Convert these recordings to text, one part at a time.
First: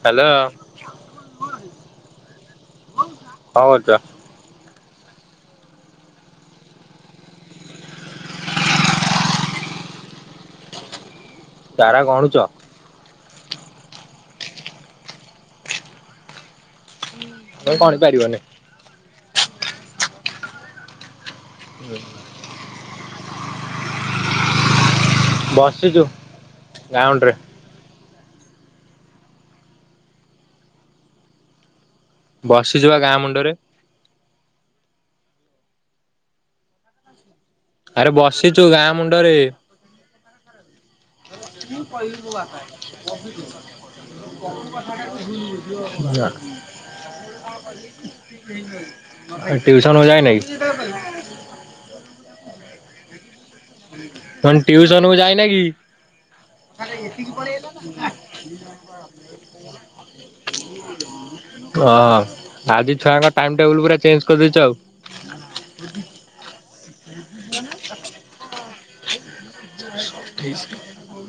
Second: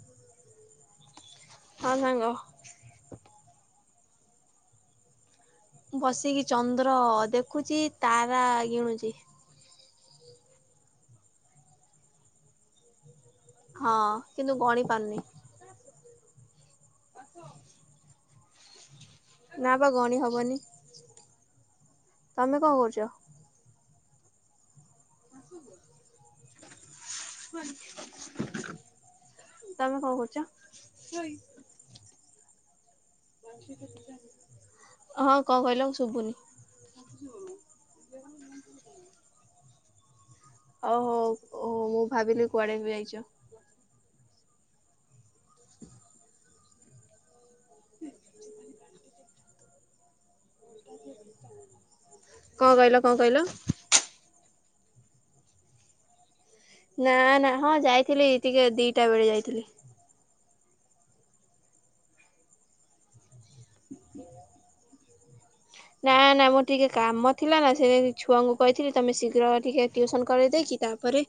Hello କଣ ହଁ ସାଙ୍ଗ କରୁଛ। ବସିକି ଚନ୍ଦ୍ର ଦେଖୁଛି ତାରା ଗିଣୁଛି। ତାରା ଗଣୁଛ। ହଁ କିନ୍ତୁ ଗଣି ପାରୁନି। ତମେ ଗଣି ପାରିବନି। ନା ବା ଗଣି ହବନି। ହୁମ୍। ତମେ କଣ କରୁଛ। ବସିଛୁ ଗାଉଣ୍ଡରେ। ତମେ କଣ କରୁଛ। ବସିଛିବା ଗାଁ ମୁଣ୍ଡରେ। ହଁ କଣ କହିଲ ଶୁବୁନି। [unintelligible] ଆରେ ବସିଛୁ ଗାଁ ମୁଣ୍ଡରେ। ଓୋ ଓହୋ ମୁଁ ଭାବିଲି କୁଆଡେ ବି ଯାଇଛ। [unintelligible] ଟିଉସନ କୁ ଯାଇନା କି? କଣ କହିଲ କଣ କହିଲ। ମୁଁ କହିଲି ଟ୍ୟୁସନ କୁ ଯାଇନା କି? ଆରେ ନା ଏଠିକି ହଁ ପଳେଇଆଇଲା ନା ଯାଇଥିଲି ଟିକେ ଦିଟା ବେଳେ ଯାଇଥିଲି। କଣ? ହ ଆଜି ଛୁଆଙ୍କ ଟାଇମ ଟେବୁଲ ପୁରା ଚେଞ୍ଜ କରିଦେଇଛ ଆଉ। ନା ନା ମୋର ଟିକେ କାମ ଥିଲା ନା ସେ ଛୁଆଙ୍କୁ କହିଥିଲି ତମେ ଶୀଘ୍ର ଟିକେ ଟିଉସନ କରେଇ ଦେଇେଇକି ତାପରେ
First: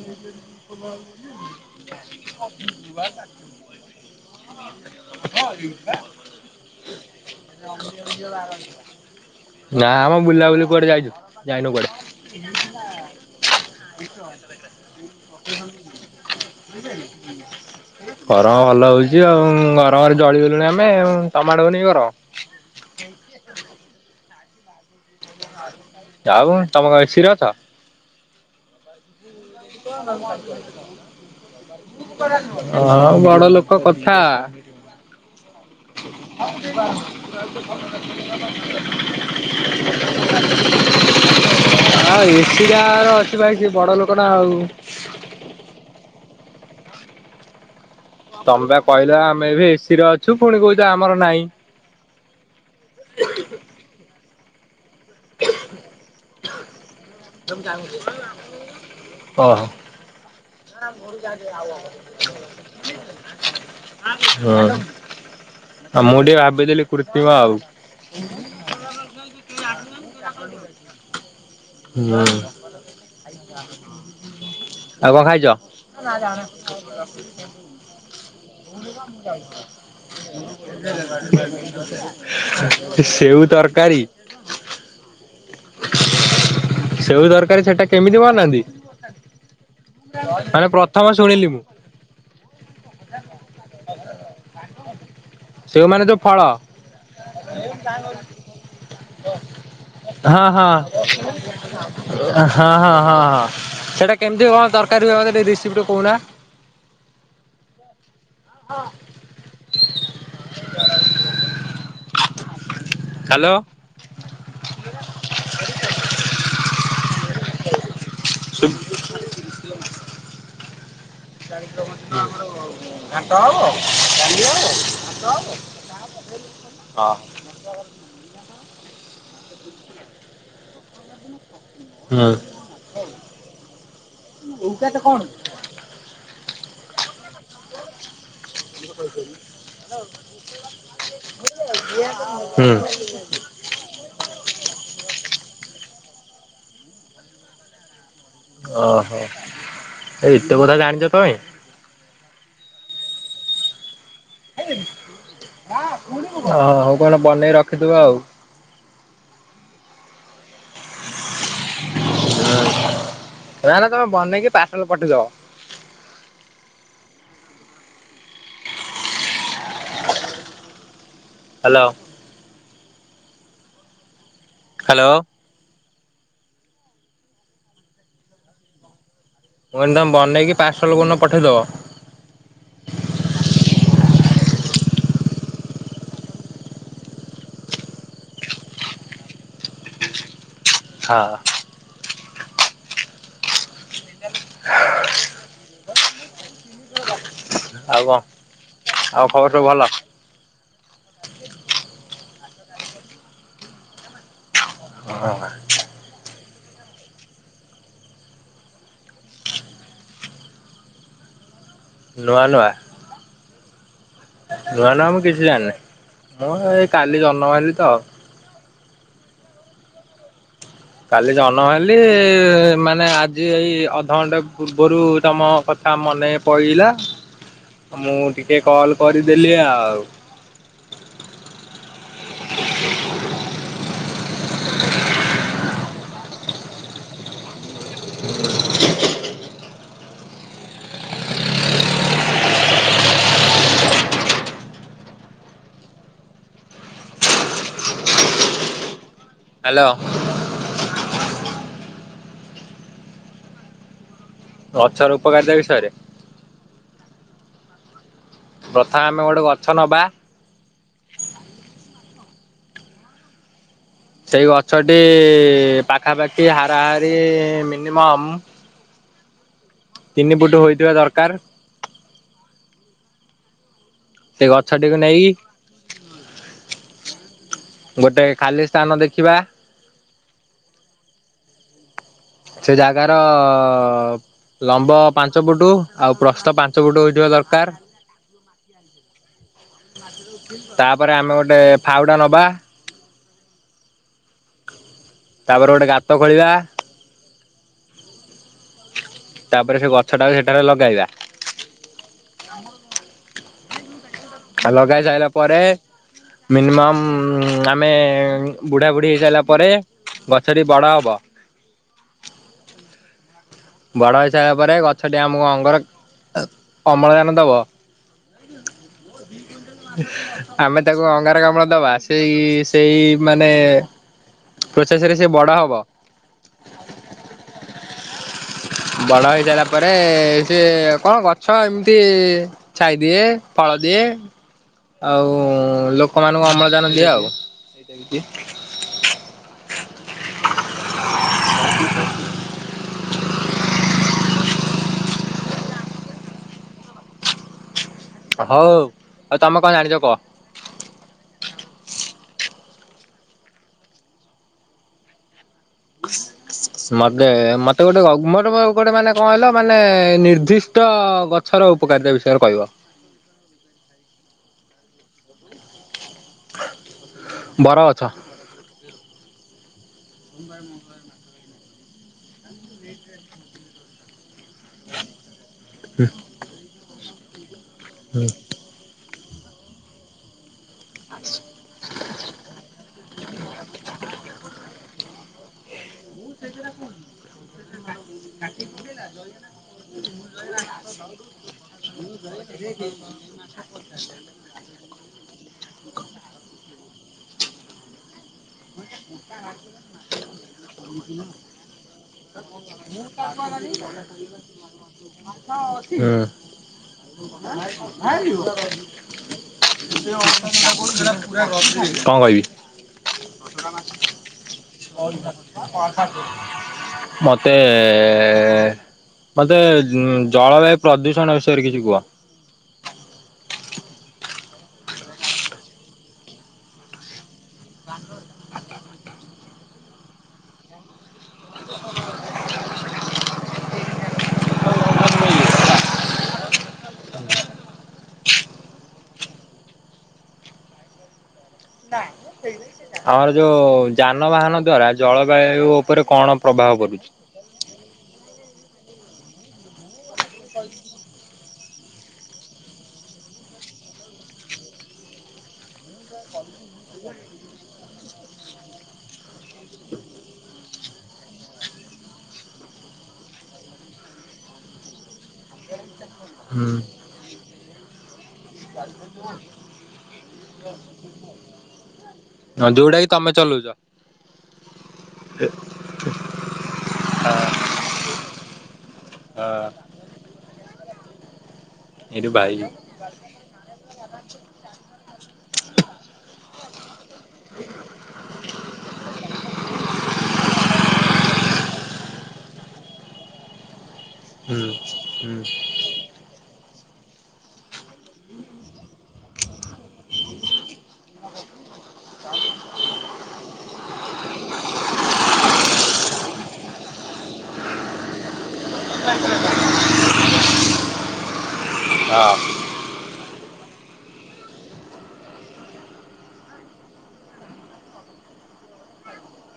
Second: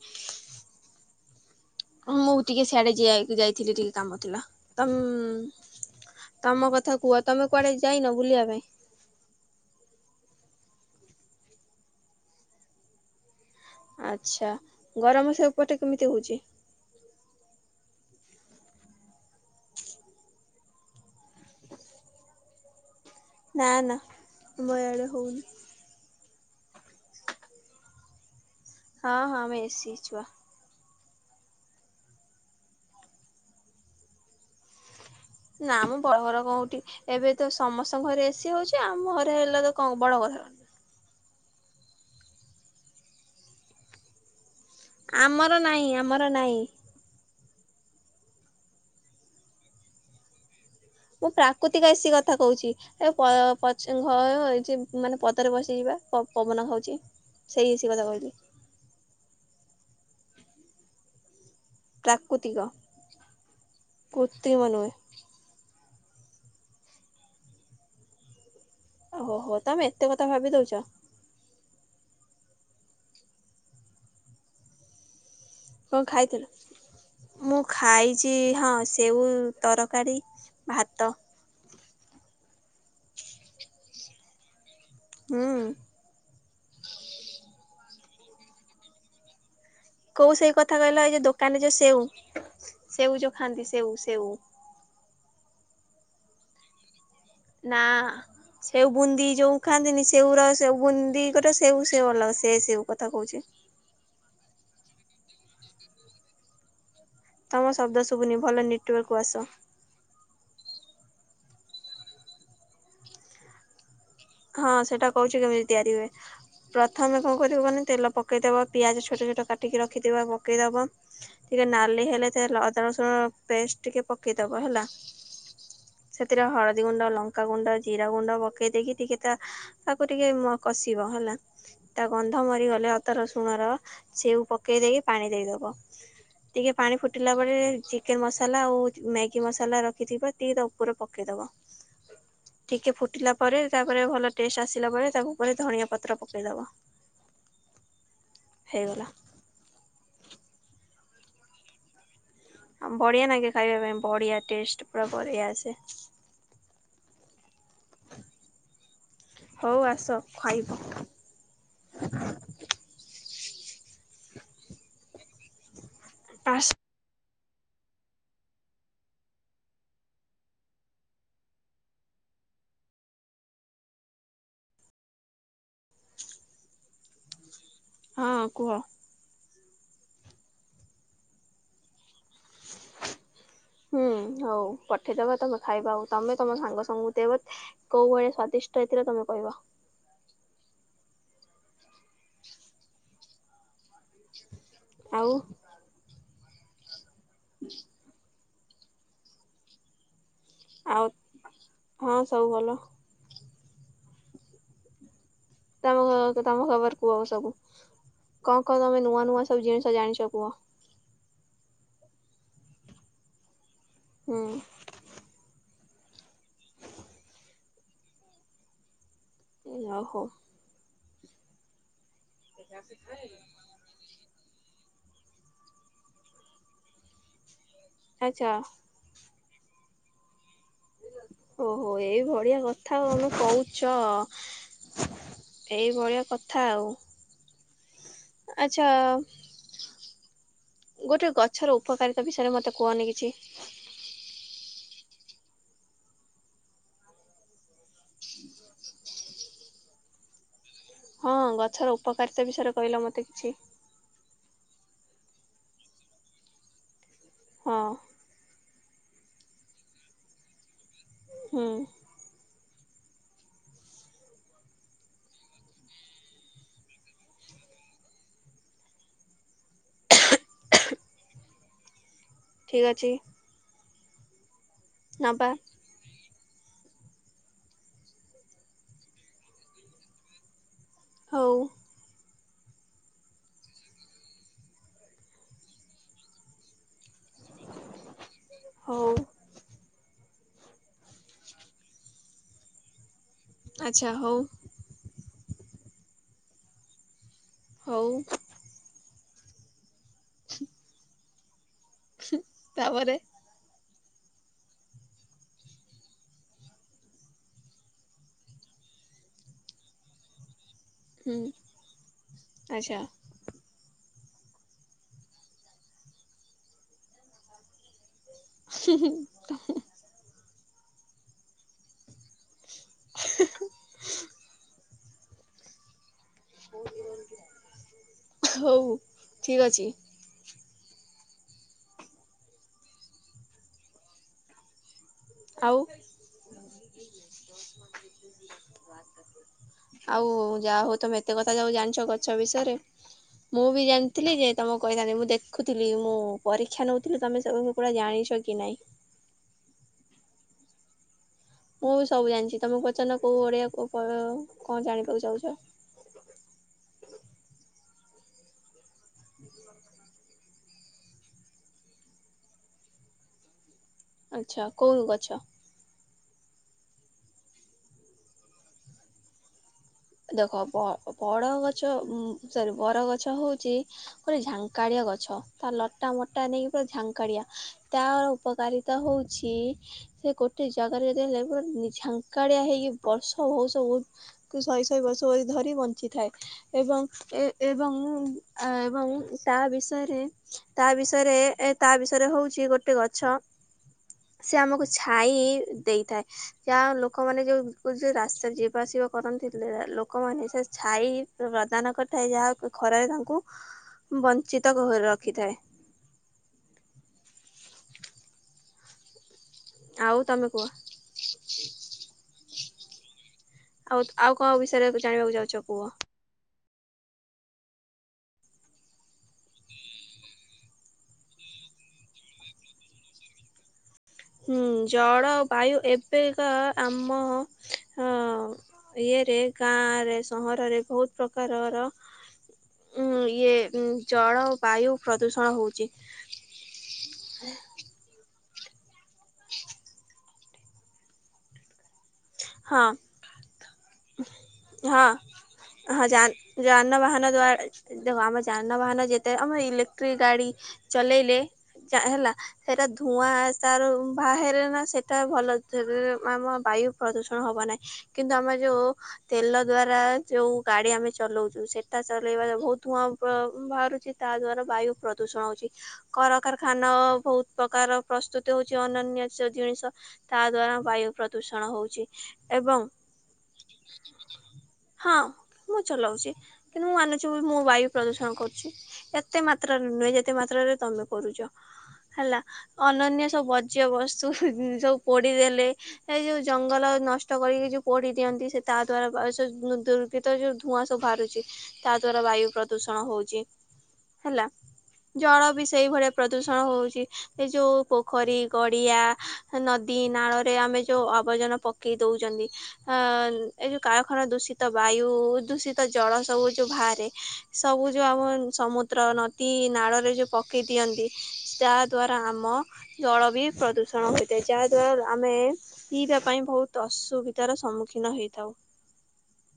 ତ ବା ବଝ ହଁ ମୁଁ ଟିକେ ସିଆଡେ ଜିଆକ ଯାଇଥିଲି ଟିକେ କାମ ଥିଲା। ତମ ତମ କଥା କୁହ ତମେ କୁଆଡେ ଯାଇନ ବୁଲିବା ପାଇଁ। ନା ମ ବୁଲାବୁଲି କୁଆଡେ ଯାଇଛୁ ଯାଇନୁ କୁଆଡେ। ଆଚ୍ଛା ଗରମ ସେପଟେ କେମିତି ହଉଛି? ଗରମ ଭଲ ହଉଛି ଆଉ ଗରମରେ ଜଳିଗଲୁଣି ଆମେ ଆଉ। ତମ ଆଡେ ହଉନି କି ଗରମ? ନା ନା ଆମ ଆଡ଼େ ହଉନି। ଆଉ ତମ କଣ ଏସି ରେ ଅଛ। ହଁ ହଁ। ଆମେ ଏସି ଛୁଆ। ହଁ ବଡ଼ଲୋକ କଥା। ନା ମ ବଡ ଘର କୋଉଠି ଏବେ ତ ସମସ୍ତଙ୍କ ଘରେ ଏସି ହଉଛି ଆମ ଘରେ ହେଲା ତ କଣ ବଡ କଥା। ଆଉ ଏସି ଯାହାର ଅଛି ଭାଇ ସିଏ ବଡ ଲୋକ ନା ଆଉ। ଆମର ନାହିଁ ଆମର ଆ ନାହିଁ। ତମେ ପା କହିଲ ଆମେ ଏବେ ଏ ସି ଅଛୁ ପୁଣି କହୁଚ ଆମର ମୁଁ ନାହିଁ। ପ୍ରାକୃତିକ ଏ ସି କଥା କହୁଚି। ଏଇ ପ ଅ ପଚ୍ ଘର ହେଇଚି ମାନେ ପଦାରେ ବସିଚି ବା ପବନ ଖାଉଚି। ଓହୋ। ପ୍ରାକୃତିକ ହଁ କୃତ୍ରିମ ନୁହେଁ। ଆଉ ମୁଁ ଟିକେ ଭାବିଥିଲି କୃତ୍ରିମ ଆଉ। ଓହୋ ହୋ ତମେ ଏତେ କଥା ଭାବି ଦଉଚ? ନୁ ଆଉ କଣ ଖାଇଚ? କଣ ଖାଇଥିଲୁ। ମୁଁ ଖାଇଚି ହଁ ସେଉ ତରକାରୀ। ଭାତ। ସେଉ ତରକାରୀ? ହୁଁ। ସେଉ ଦରକାର ସେଟା କେମିତି ବନାନ୍ତି? କୋଉ ସେଉ ମାନେ କଥା ପ୍ରଥମ କହିଲ ଏଇ ଯୋଉ ଶୁଣିଲି ମୁଁ ଦୋକାନରେ ସେଉ ସେଉ ଯୋଉ ଖାଆନ୍ତି ସେଉ ସେଉ। [inaudible] ସେଉମାନେ ଯୋଉ ଫଳ। ନା ସେଉ ବୁନ୍ଦି ଯୋଉ ଖାଆନ୍ତିନି ସେଉ ର ସେ ବୁନ୍ଦି ଗୋଟେ ସ୍ ଆ ହଁ ହଁ ହଁ ହଁ ସେଇଟା କେମିତି କଣ ତରକାରୀ ହୁଏ ମତେ ଟିଏ ରେସିପ୍ ଟିକେ କହୁନା? ତମ ଶବ୍ଦ ଶୁଭୁନି ଭଲ ନେଟୱାର୍କୁ ଆସ। ହ୍ୟାଲୋ। ହଁ ସେଇଟା କହୁଚି କେମିତି ତିଆରି ହୁଏ। ପ୍ରଥମେ କଣ କରିବୁ ମାନେ ତେଲ ପକ୍ ପକେଇଦବା। ପିଆଜ ଛୋଟ ଛୋଟ କାଟିକି ରଖିଥିବ ପକେଇଦବ। ଟିକେ ନାଲି ହେଲେ ତେଲ ଅଦା ରସୁଣ ହଁ ପେଷ୍ଟ ଟିକେ ପକେଇଦବା ହେଲା। ସେଥିରେ ହଳଦୀ ଗୁଣ୍ଡ, ଲଙ୍କାଗୁଣ୍ଡ, ଜିରା ଗୁଣ୍ଡ, ପକେଇ ଦେଇକି ଟିକେ ତା ତାକୁ ଟିକେ ମ କଷିବ ହେଲା। ତା ଗନ୍ଧ ମରିଗଲେ ଅଦା ରସୁଣର ସେଉ ପକେଇ ଦେଇକି ହୁଁ। ପାଣି ଦେଇଦବ। ଟିକେ ପାଣି ଫୁଟିଲା ବେଳେ ଚିକେନ ମସଲା ଆଉ ମ୍ୟାଗି ମସଲା ରଖିଥିବା ଟିକେ ତ ଉପରେ ପକେଇଦବ। ହୁଁ ଟିକେ ଫୁଟିଲାପ ପରେ ତା ପରେ ଭଲ ଟେଷ୍ଟ ଆସିଲା ପରେ ତା ଉପରେ ଧଣିଆ ପତ୍ର ପକେଇଦବ। ହେଇଗଲା ଓହୋ ଏତେ କଥା ଜାଣିଚ ତମେ? ଆ ବଢିଆ ନାଗେ ଖାଇବା ପାଇଁ ବଢିଆ। ହଁ ହ ହଉ ଆପଣ ବନେଇ ରଖିଥିବ ଆଉ। ହଉ ଆସ ଖାଇବ। ନା ନା ତମେ ବନେଇକି ପାର୍ସଲ ପଠେଇଦବ। Pass hello. ହ୍ୟାଲୋ। ହଁ କୁହ। ମୁଁ କହିଲି ତମେ ବନେଇକି ପାର୍ସଲ କୋଉନ ପଠେଇଦବ। [inaudible] ହୁଁ ହଉ ପଠେଇଦବା ତମେ ଖାଇବା ଆଉ। ତମେ ତମ ସାଙ୍ଗ ସମୁଁକୁ ଦେବ। କୋଉ ଭଳିଆ ସ୍ଵାଦିଷ୍ଟ ହେଇଥିଲା ତମେ କହିବ। ହଁ। ଆଉ ଆଉ କଣ ଆଉ ଖବର ସବୁ ଭଲ? ଆଉ ହଁ ସବୁ ଭଲ। ହଁ ଆଁ। ତମ ତମ ଖବର କୁହ ସବୁ କଣ କଣ ତମେ ନୂଆ ନୂଆ ସବୁ ଜିନିଷ ଜାଣିଛ କୁହ? ନୂଆ ନୂଆ ହୁଁ ନୂଆ ନୂଆ କିଛି ଜାଣିନିଁ ମୁଁ ଏଇ କାଲି ଜନ୍ମ ହେଲି ତ ଆଉ। ଇଁ ଆଉ ହଉ। କାଲି ଜନ୍ମ ହେଲି ମାନେ ଆଜି ଏଇ ଅ ଅଧଘଣ୍ଟା ପୂର୍ବରୁ ତମ କଥା ମନେ ପଇଲା ଅ ମୁଁ ଆଚ୍ଛା ଟିକେ କଲ୍। କରିଦେଲି ଆଉ। ଓହୋ ଏଇ ବଢିଆ କଥା ତମେ କହୁଛ। ଏଇଭଳିଆ କଥା ଆଉ ଆଚ୍ଛା। ଗୋଟେ ଗଛର ଉପକାରିତା ବିଷୟରେ ମୋତେ କୁହନି କିଛି? ହାଲୋ। ହଁ ଗଛର ଉପକାରିତା ବିଷୟରେ କହିଲ ମୋତେ କିଛି। ଗଛ ର ଉପକାରିତା ବିଷୟ ରେ। ହଁ। ପ୍ରଥମେ ଆମେ ଗୋଟେ ଗଛ ନବା। ହୁଁ। ସେଇ ଗଛଟି ପାଖାପାଖି ହାରାହାରି ମିନିମମ୍। ତିନିଫୁଟୁ ହୋଇଥିବା ଦରକାର। ଠିକ ଅଛି। ସେ ଗଛଟିକୁ ନବା ନେଇକି। ଗୋଟେ ଖାଲି ସ୍ଥାନ ଦେଖିବା। ହଉ। ସେ ଜାଗାର। ଲମ୍ବ ପାଞ୍ଚ ଫୁଟୁ ଆଉ ପ୍ରସ୍ଥ ପାଞ୍ଚ ଫୁଟୁ ହୋଇଥିବା ଦରକାର। ହଉ ତାପରେ ଆମେ ଗୋଟେ ଫାଉଡା ନବା। ଆଚ୍ଛା ହଉ। ତାପରେ ଗୋଟେ ଗାତ ଖୋଳିବା। ହଉ। ତାପରେ ସେ ଗଛଟାକୁ ସେଠାରେ ଲଗାଇବା। ତାପରେ। ଆଉ ଲଗାଇ ସାଈଲା ପରେ। ମିନିମମ୍ ଉଁ ଆମେ ବୁଢା ବୁଢ଼ୀ ହେଇସାରିଲା ପରେ। ଗଛ ଟି ବଡ ହବ। ହୁଁ ଆଚ୍ଛା। ବଡ଼ ହେଇସାରିଲା ପରେ ଗଛଟି ଆମକୁ ଅଙ୍ଗାର ଅମ୍ଳଜାନ ଦବ। ହୁଁ ହୁଁ। ଆମେ ତାକୁ ଅଙ୍ଗାର କାମ୍ଳ ଦବା ସେଇ ସେଇ ମାନେ। ପ୍ରୋସେସ ରେ ସେ ବଡ ହବ। ହଉ ବଡ଼ ଠିକ୍ ହେଇସାରିଲା ଅଛି ପରେ। ସିଏ କଣ ଗଛ ଏମିତି ଛାଇ ଦିଏ ଫଳ ଦିଏ। ଆଉଁ ଆଉ ଲୋକମାନଙ୍କୁ ଅମ୍ଳଜାନ ଦିଏ ଆଉ। ଆଉ ଯାହା ହଉ ତମେ ଏତେ କଥା ସବୁ ଜାଣିଛ ଗଛ ବିଷୟରେ। ମୁଁ ବି ଜାଣିଥିଲି ଯେ ତମକୁ କହିଥାନ୍ତି ମୁଁ ଦେଖୁଥିଲି ମୁଁ ପରୀକ୍ଷା ନଉଥିଲି ତମେ ସବୁ ପୁରା ଜାଣି ହଉ ଆଉ ତମେ କଣ ଜାଣିଛ କୁହ। ମୁଁ ବି ସବୁ ଜାଣିଛି ତମେ ପଚାରୁନ କୋଉ ଭଳିଆ କୋଉ ପ କଣ ଜାଣିବାକୁ ଚାହୁଛ। ମତେ ମତେ ଗୋଟେ ଗ ମୋର ଗୋ-ଗୋଟେ ମାନେ କଣ କହିଲ ମାନେ ନିର୍ଦ୍ଧି ଟ ଗଛର ଉପକାରିତା ବିଷୟରେ କହିବ। ଆଚ୍ଛା କୋଉ ଗଛ? ବର ଗଛ - ଦେଖ ବ ବଡ ଗଛ ଉଁ ସରି ବର ଗଛ ହଉଛି। ଗୋଟେ ଝାଙ୍କାଳିଆ ଗଛ ତା ଲଟା ମଟା ନେଇକି ପୁରା ଝାଙ୍କାଳିଆ। ତା‌ ହୁଁ। ଉପକାରିତା ହଉଛି ସେ ଗୋଟେ ଜାଗାରେ ଉଁ ଝାଙ୍କା ଝାଙ୍କାଳିଆ ହୋଇକି ବର୍ଷ ବହୁଷ ବହୁତ ଶହେ ଶହେ ବର୍ଷ ଧରି ବଞ୍ଚିଥାଏ ଏବଂ ଏ ଏବଂ ଏବଂ ତା ବିଷୟରେ ତା ବିଷୟରେ ତା ବିଷୟରେ ହଉଛି ଗୋଟେ ଗଛ ସେ ଆମକୁ ଛାଇ ଦେଇଥାଏ ଯାହା ଲୋକମାନେ ଯୋଉ ଯ ରାସ୍ତା ଯିବା ଆସିବା କରନ୍ତି। ଏ ଲୋକମାନେ ସେ ଛାଇ ପ୍ରଦାନ କରିଥାଏ ଯାହାକୁ ଖରାରେ ତାଙ୍କୁ ବଞ୍ଚିତ ଘରେ ରଖିଥାଏ। ହୁଁ। [unintelligible] ଆଉ ତମେ କୁହ କଣ କହିବି। [unintelligible] ଆଉ ଆଉ କଣ ବିଷୟରେ ଜାଣିବାକୁ ଯାଉଛ କୁହ? ମୋତେ ମତେ ଉ ଜଳବାୟୁ ପ୍ରଦୂଷଣ ବିଷୟରେ କିଛି କୁହ? ହୁଁ ଜଳ ବାୟୁ ଏବେକା ଆମ ଅ ଏ ରେ କା ଗାଁ ରେ ସହରରେ ବହୁତ ପ୍ରକାରର ଉଁ ଇଏ ଉଁ ଜଳ ବାୟୁ ପ୍ରଦୂଷଣ ହୋଉଛି। [unintelligible] ନାଇଁ ମ ସେଇ ହଁ ଦ୍ଵାରା ହଁ ଜଳବାୟୁ ଉପରେ ହଁ ଯା କଣ ପ୍ରଭାବ ପଡୁଛି? ଯାନବାହାନ ଦ୍ଵାରା ଦେଖ ଆମ ଯାନବାହାନ ଯେତେ ଆମର ଇଲେକ୍ଟ୍ରିକ ଗାଡ଼ି ଚଲେଇଲେ ହେଲା ସେଇଟା ଧୂଆଁ ତାର ବାହାରେନା ସେଇଟା ଭଲ ଚଲେଇ ଆମ ବାୟୁ ପ୍ରଦୂଷଣ ହବ ନାହିଁ କିନ୍ତୁ ଆମର ଯୋଉ ତେଲ ଦ୍ଵାରା ଯୋଉ ଗାଡି ଆମେ ଚଲଉଛୁ ସେଟା ଚଲେଇବା ବହୁତ ଧୂଆଁ ବ ବାହାରୁଛି ତା ଦ୍ଵାରା ବାୟୁ ପ୍ରଦୂଷଣ ହଉଛି। କଳକାରଖାନା ହୁଁ ବହୁତ ପ୍ରକାର ପ୍ରସ୍ତୁତି ହଉଛି ଅନନ୍ୟ ସ ଜିନିଷ ତା ଦ୍ଵାରା ବାୟୁ ପ୍ରଦୂଷଣ ହୋଉଛି। ହଁ ଯୋଉଟା କି ତମେ ଚଲଉଛ? ହଁ ମୁଁ ଚଲଉଛି କିନ୍ତୁ ମୁଁ ମାନୁଛି ମୁଁ ବାୟୁ ପ୍ରଦୂଷଣ କରୁଛି। ଏତେ ମାତ୍ରାରେ ନୁହେଁ ଯେତେ ମାତ୍ରାରେ ତମେ କରୁଛ ଏଇଠି ହେଲା ଭାଇ ହୁଁ ଅ ଅନନ୍ୟ ସବୁ ବର୍ଜ୍ୟବସ୍ତୁ ସବୁ ପୋଡ଼ିଦେଲେ ଏ ଯୋଉ ଜଙ୍ଗଲ ନଷ୍ଟ। ନଷ୍ଟ କରିକି ଯୋଉଁ ପୋଡି ଦିଅନ୍ତି ସେ ତା ଦ୍ଵାରା ସେ ଦୁର୍ଗୀତ ଯୋଉଁ ଧୂଆଁ ସବୁବାହାରୁଛି। ତା ଦ୍ଵାରା ବାୟୁ ପ୍ରଦୂଷଣ ହଉଛି। ହେଲା ହୁଁ ଜଳ ବି ସେଇଭଳିଆ ପ୍ରଦୂଷଣ ହଉଛି ଏ ଯୋଉ ପୋ ପୋଖରୀ ଗଡ଼ିଆ ନଦୀ ନାଳରେ ଆମେ ଯେଉଁ ଆବର୍ଜନା ପକେଇ ଦଉଛନ୍ତି। ଅଁ ଏଇ ଯୋଉ କାରଖାନା ଦୂଷିତ ବାୟୁ ଦୂଷିତ ଜଳ ସବୁ ଯୋଉ ବାହାରେ ସବୁ ଯୋଉ ଆମ ସମୁଦ୍ର ନଦୀ ନାଳରେ ଯୋଉଁ ପକାଇ ଦିଅନ୍ତି ତା ଦ୍ୱାରା ଆମ ହଁ ଜଳ ବି ପ୍ରଦୂଷଣ ହୋଇଥାଏ ଯାହାଦ୍ୱାରା ଆମେ ପିଇବା ପାଇଁ ବହୁତ ଅସୁବିଧାର ସମ୍ମୁଖୀନ ହେଥାଉ।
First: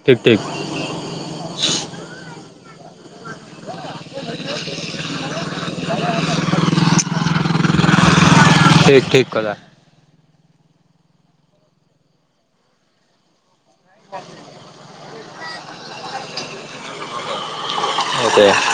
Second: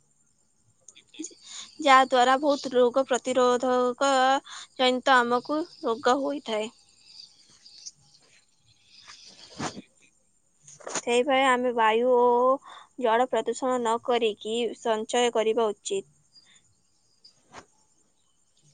ଠିକ୍ ଠିକ୍। ଠିକି ଠିକି ଯାହା ଦ୍ୱାରା ବହୁତ ରୋଗ ପ୍ରତିରୋଧକ ଜନିତ ଆମକୁ ରୋଗ ହୋଇଥାଏ। ଠିକ୍ ଠିକ୍ କଥା। ସେହିପାଇ ଆମେ ବାୟୁ ଓ ଜଳ ପ୍ରଦୂଷଣ ନକରି କି ସଞ୍ଚୟ କରିବା ଉଚିତ୍ [unintelligible]